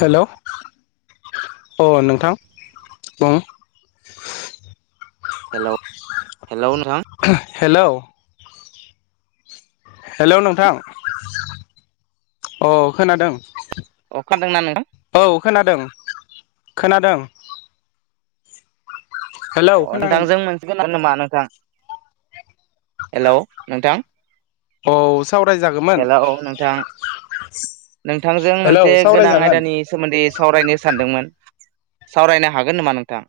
हेल अ नोंथां बुं। Hello hello नोंथां हेलौ हेलौ नोंथां अ खोनादों अ खोनादोंना नोंथां औ खोनादों। खोनादों। हेलौ अ खोनादों नोंथांजों मोनसिगोन आरो नामा नोंथां हेलौ नोंथां औ सावरायजागौमोन हेलौ नोंथां नोंथांजों हेलौ मोनसे गोनां सावरायजागोन आयदानि सोमोन्दै सावरायनो सानदोंमोन सावरायनो हागोन नामा नोंथां?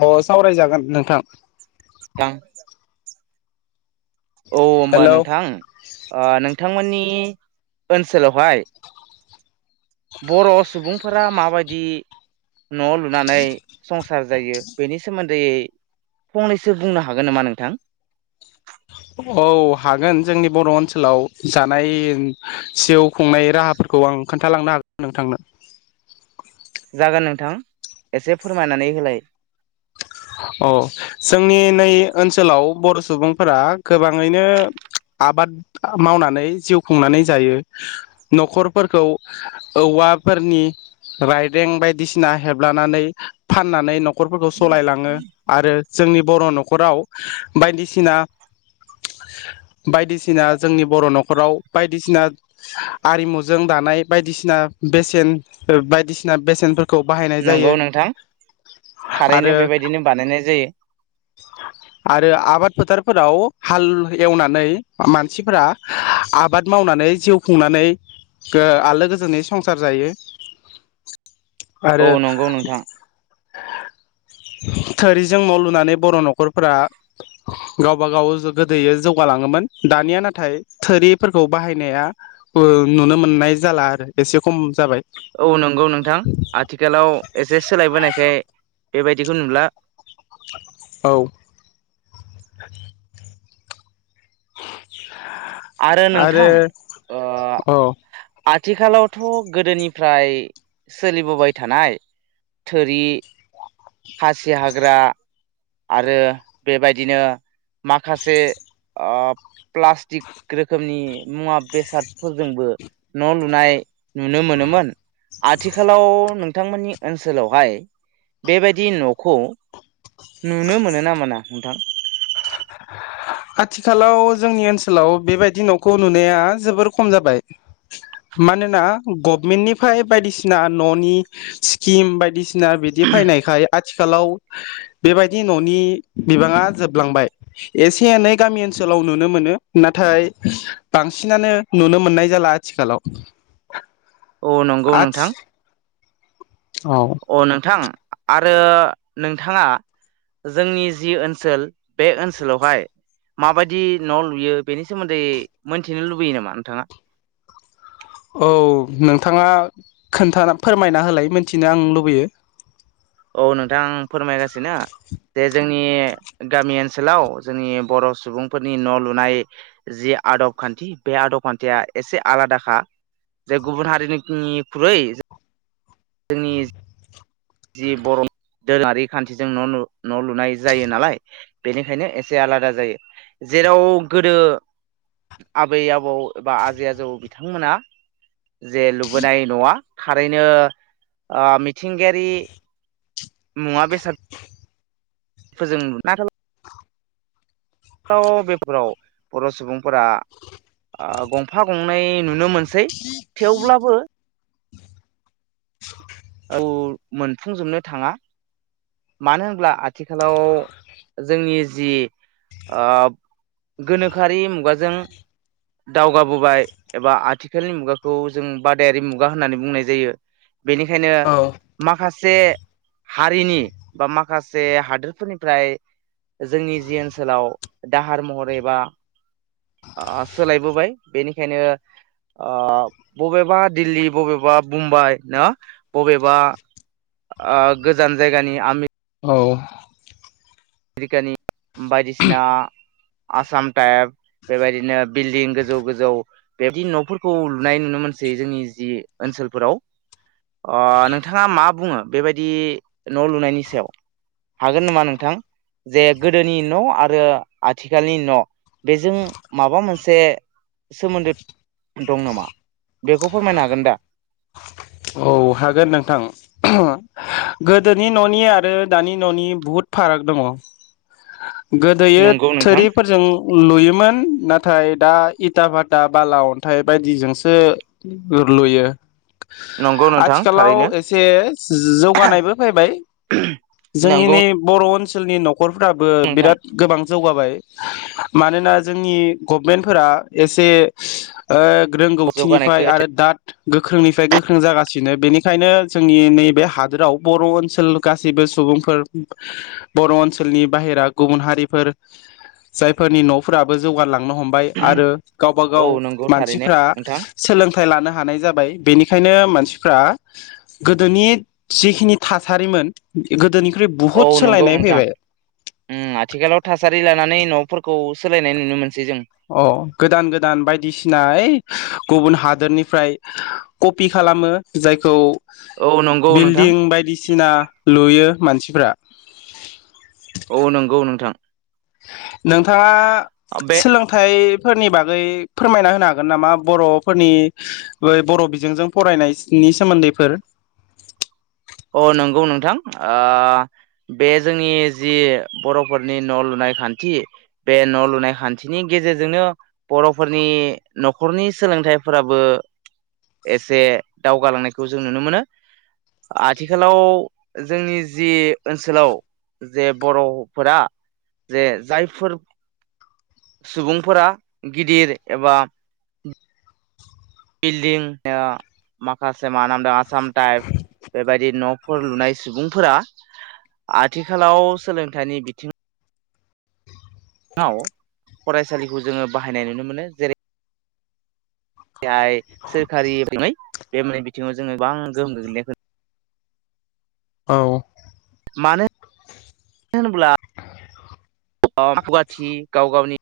अ सावरायजागोन नोंथां। थां औ होमबा हेलौ नोंथां अ नोंथांमोननि ओनसोलावहाय बर' सुबुंफोरा माबायदि न लुनानै संसार जायो। बेनि सोमोन्दै फंनैसो बुंनो हागोन नामा नोंथां? औ हागोन जोंनि बर' ओनसोलाव जानाय जिउ खुंनाय राहाफोरखौ आं खोनथालांनो हागोन नोंथांनो जागोन नोंथां एसे फोरमायनानै होलाय औ जोंनि नै ओनसोलाव बर' सुबुंफोरा गोबाङैनो आबाद मावनानै जिउ खुंनानै जायो न'खरफोरखौ औवाफोरनि रायदें बायदिसिना हेबलानानै फाननानै न खरफोरखौ सलायलां ओं आरो जोंनि बर' नख'राव बायदिसिना बायदिसिना जोंनि बर' नख'राव बायदिसिना आरिमुजों दानाय बायदिसिना बेसेन अ बायदिसिना बेसेनफोर खौ बाहायनाय नंगौ जायो आरो दिनो बानायनाय जायो फोराव हाल एवनानै मानसिफोरा आबाद मावनानै जिउ खुंनानै ओ आलो गोजोनै संसार जायो आरो औ नंगौ नोंथां थोरिजों न' लुनानै बर' न'खरफोरा गावबा गाव गोदोै जौगालाङोमोन दानिया नाथाय थोरिफोरखौ बाहायनाया बो नुनो मोननाय जाला आरो एसे खम जाबाय औ नंगौ नों थां आथिखालाव एसे सोलायबोनायखाय बेबायदिखौ नुला औ आरो नोंथां औ ओ आथिखालावथ' गोदोनिफ्राय सोलिबोबाय थानाय थोरि खासि हाग्रा आरो बेबायदिनो माखासे अ प्लास्टिक रोखोमनि मुवा बेसादफोरजोंबो न' लुनाय नुनो मोनोमोन आथिखालाव नों थांमोननि ओनसोलावहाय बेबायदि न'खौ नुनो मोनो ना मोना नोंथां आथिखालाव जोंनि ओनसोलाव बेबायदि न'खौ नुनाया जोबोर खम जाबाय मानोना गभमेन्टनिफ्राय बायदिसिना न'नि स्किम बायदि सिना बिदि फायनायखाय आथिखालाव बेबायदि न'नि बिबाङा जोबलांबाय एसे एसे एनै गामि ओनसोलाव नुनो मोनो नाथाय बांसिनानो नुनो मोननाय जाला आथिखालाव औ नंगौ आथि नोंथां औ अ नोंथां आरो नोंथाङा जोंनि जि ओनसोल बे ओनसोलावहाय माबायदि न' लुयो बेनि सोमोन्दै मोनथिनो लुबैयो नामा नोंथाङा औ नोंथाङा खोनथा फोरमायना होलाय मिथिनो आं लुबैयो औ नोंथां फोरमायगासिनो जे जोंनि गामि ओनसोलाव जोंनि बर' सुबुंफोरनि न' लुनाय जि आदब खानथि बे आदब खानथिया एसे आलादाखा जे गुबुन हारिनिख्रुइ जोंनि जि बर' दोरोङारि खान्थिजों न' न' लुनाय जायो नालाय बेनिखायनो एसे आलादा जायो जेराव गोदो आबै आबौ एबा आजै आजौ बिथांमोना जे लुबोनाय नवा थारैनो ओ मिथिंगायारि मुवा बेसाद फोरजों बेफोराव बर' सुबुंफोरा अ गंफा गंनै नुनो मोनसै थेवब्लाबो [inaudible] औ मोनफुंजोबनो थाङा मानो होनब्ला आथिखालाव जोंनि जि अ गोनोखोआरि मुगाजों दावगाबोबाय एबा आथिखालनि मुगाखौ जों बादायारि मुगा होननानै बुंनाय जायो। बेनि बेखायनो औ माखा से हारिनि बा माखासे हादोरफोरनिफ्राय जोंनि जि ओनसोलाव दाहार महरै एबा अ सोलायबोबाय बेनिखायनो अ बबेबा दिल्ली बबेबा मुंम्बाइ ना बबेबा आ गोजान जायगानि आमि औ मेरिकानि बायदिसिना आसाम टाइप बेबायदिनो बिल्डिं गोजौ गोजौ बेबदि न'फोरखौ लुनाय नुनो मोनसै जोंनि जि ओनसोलफोराव अ नोंथाङा मा बुङो बेबायदि न' लुनायनि सायाव हागोन नामा नोंथां? जे गोदोनि न' आरो आथिखालनि न' बेजों माबा मोनसे सोमोनदो दं नामा बेखौ फोरमायनो हागोन दा? औ हागोन नोंथां गोदोनि न'नि आरो दानि न'नि बुहुद फाराग दङ। गोदोयो नंगौ नोंथां थोरिफोरजों लुयोमोन। नाथाय दा इथा भाता बाला अनथाइ बायदिजोंसो लुयो। नंगौ। नोंथां थारैनो आथिखालाव एसे जौगानायबो फैबाय जोंनि नंगौ नै बर' ओन सोलनि न' खरफ्राबो नोंथां बिराद गोबां जौगाबाय मानोना जोंनि गभमेन्टफोरा एसे ओह जौगानायखौ रोंगौथिनिफ्राय आरो दा। गोख्रोंनिफ्राय गोख्रों जागा सिनो बेनिखायनो जोंनि नैबे हादोराव बर' ओनसोल गासैबो सुबुंफोर बर' ओनसोलनि बाहेरा गुबुन हारिफोर जायफोरनि न'फोराबो जौगालांनो हमबाय आरो। गावबा औ गाव नंगौ थारैनो मानसिफ्रा नोंथां सोलोंथाइ लानो हानाय जाबाय बेनि बेखायनो मानसि फ्रा गोदोनि जिखिनि थासारिमोन गोदोनि औ नंगौ नोंथां उ आथिखालाव थासारि लानानै न' फोरखौ सोलायनाय नुनो मोन अ गोदान गोदान बायदिसिना ओइ गुबुन हा दोरनिफ्राय कपि खालामो जायखौ। औ नंगौ नोंथां बिल्डिं बायदिसिना लुयो। मानसिफ्रा औ नंगौ नोंथां नोंथांङा बे सोलोंथाइ फोरनि बागै फोरमायना होनो हागोन नामा बर'फोरनि ब बर' बिजोंजों फरायनायनायनि सोमोनदैफोर अ नोंगौ नोंथां ओ बे जोंनि जि बर'फोरनि न' लुनाय खान्थि बे न' लुनाय खान्थिनि गेजेरजोंनो बर'फोरनि न'खरनि सोलोंथाइफोराबो एसे दावगालांनायखौ जों नुनो मोनो। आथिखालाव जोंनि जि ओनसोलाव जे बर'फोरा जे जायफोर सुबुंफोरा गिदिर एबा बिल्दिं ओ माखासे मानामदों आसाम थाइप बेबाय दि न'फोर लुनाय सुबुंफोरा आथिखालाव सोलोंथाइनि बिथिं आव फरायसालिखौ जोङो बाहायनाय नुनो मोनो जेरै हाय सोरखारि बिथिङै बे मोननै बिथिङाव जोङो गोबां गोहोम गोग्लैनायखौ औ मानो [inaudible] ब्ला गुवाथि गाव गावनि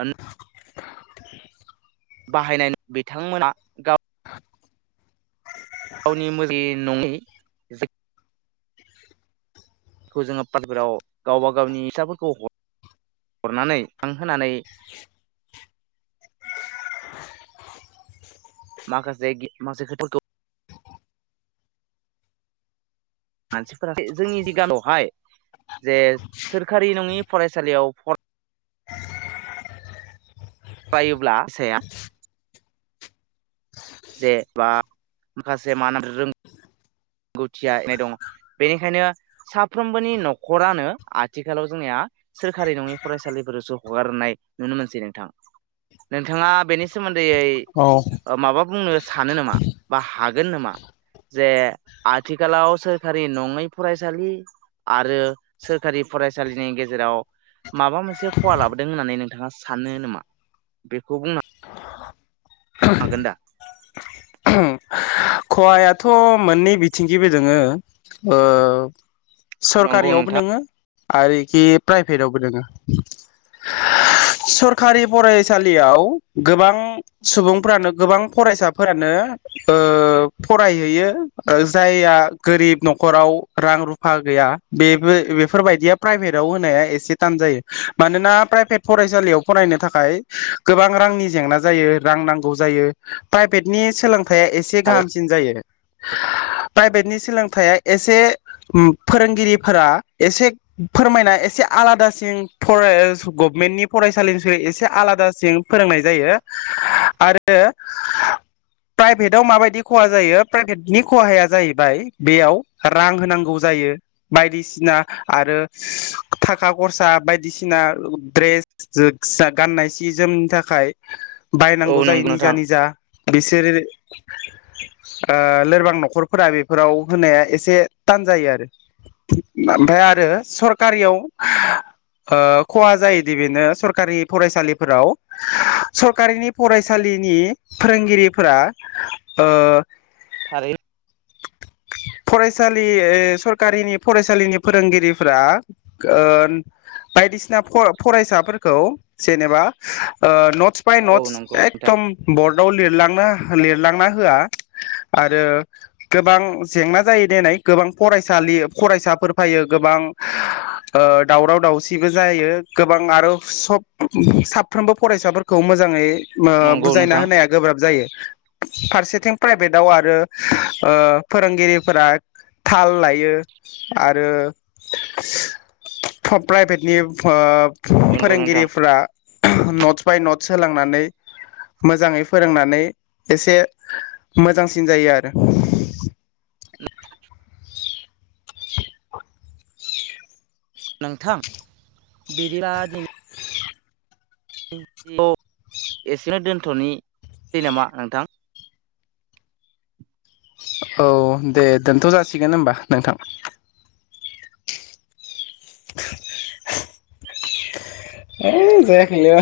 आन बाहायनाय बिथांमोना गाव गावनि [unintelligible] खौ जोङो पारपेराव गावबा गावनि फिसाफोरखौ हरनानै रां होनानै माखासे गि [unintelligible] मानसिफोरा जोंनि जि गामियावहाय जे सोरखारि नङि फरायसालियाव फार फरायोब्ला साया जे बा माखा से मा ना रों [unintelligible] दङ बेनिखायनो साफ्रोमबोनि न'खरानो आथिखालाव जोंनिया सोरखारि नङि फरायसालिफोरावसो हगारनाय नुनो मोनसै नोंथां नोंथाङा बेनि सोमोन दैयै औ ओ माबा बुंनो सानो नामा बा हागोन नामा जे आथिखालाव सोरखारि नङै फरायसालि आरो सोरखारि फरायसालिनि गेजेराव माबा मोनसे खहा लाबोदों होननानै नोंथाङा सानो नोमा बेखौ बुंना हागोन दा खहायाथ' मोननै बिथिंखिबो दोङो ओ। नंगौ सरकारियावबो नोंथां नोङो आरोखि प्राइभेटावबो दोङो सरखारि फरायसालियाव गोबां सुबुंफ्रानो गोबां फरायसाफोरानो ओ फरायहैयो ओ जायहा गोरिब न'खराव रां रुफा गैया बेबो बेफोरबायदिया प्राइभेटआव होनाया एसे थान जायो मानोना प्राइभेट फरायसालियाव फरायनो थाखाय गोबां रांनि जेंना जायो रां नांगौ जायो प्राइभेटनि सोलों थाया एसे थारै गाहाम सिन जायो प्रायभेट नि सोलोंथाइया एसे फोरोंगिरिफोरा एसे फोरमायना एसे आलादासिन फ गभमेन्टनि फरायसालिनिफ्राय एसे आलादा सिन फोरोंनाय जायो। आरो प्राइभेटआव माबायदि खहा जायो प्राइभेटनि खहाया जाहैबाय बेयाव रां होनांगौ जायो बायदिसिना आरो थाखा खरसा बायदिसिना द्रेस [unintelligible] गाननाय सि जोमनि थाखाय औ बायनांगौ जायो नंगौ निजा नोंथां निजा बिसोर ओ लोरबां न'खरफोरा बेफोराव होनाया एसे थान जायो आरो ओमफ्राय आरो सरखारियाव ओ खहा जायोदि बेनो सरखारि फरायसालिफोराव सरकारिनि फरायसालिनि फोरोंगिरिफोरा ओ थारै फराय सालि इ सरकारिनि फरायसालिनि फोरोंगिरिफोरा ओ बायदिसिना फ फरायसाफोरखौ जेनेबा ओ नथ नटस बाय औ नटस नंगौ नोंथां एकदम बर्डआव लिरलाङो। लिरलांना होया आरो गोबां जेंना जायो देनाय गोबां फरायसालि फरायसाफोर फायो गोबां दावराव दावसिबो जायो गोबां आरो सब साफ्रोमबो फरायसाफोरखौ मोजाङै ओ नंगौ बुजायना नोंथां होनाया गोब्राब जायो। फारसेथिं प्राइभेटाव आरो ओ फोरोंगिरिफोरा थाल लायो आरो फ प्राइभेटनि ओ नंगौ नोंथां फोरोंगिरिफ्रा नट्स बाय नट्स होलांनानै मोजाङै फोरोंनानै एसे मोजांसिन जायो आरो। [inaudible] [inaudible] नोंथां बिदिला दिनै अ एसेनो दोन्थनिसै नामा नोंथां? औ दे दोनथ जासिगोन होमबा नोंथां। है जायाखैलै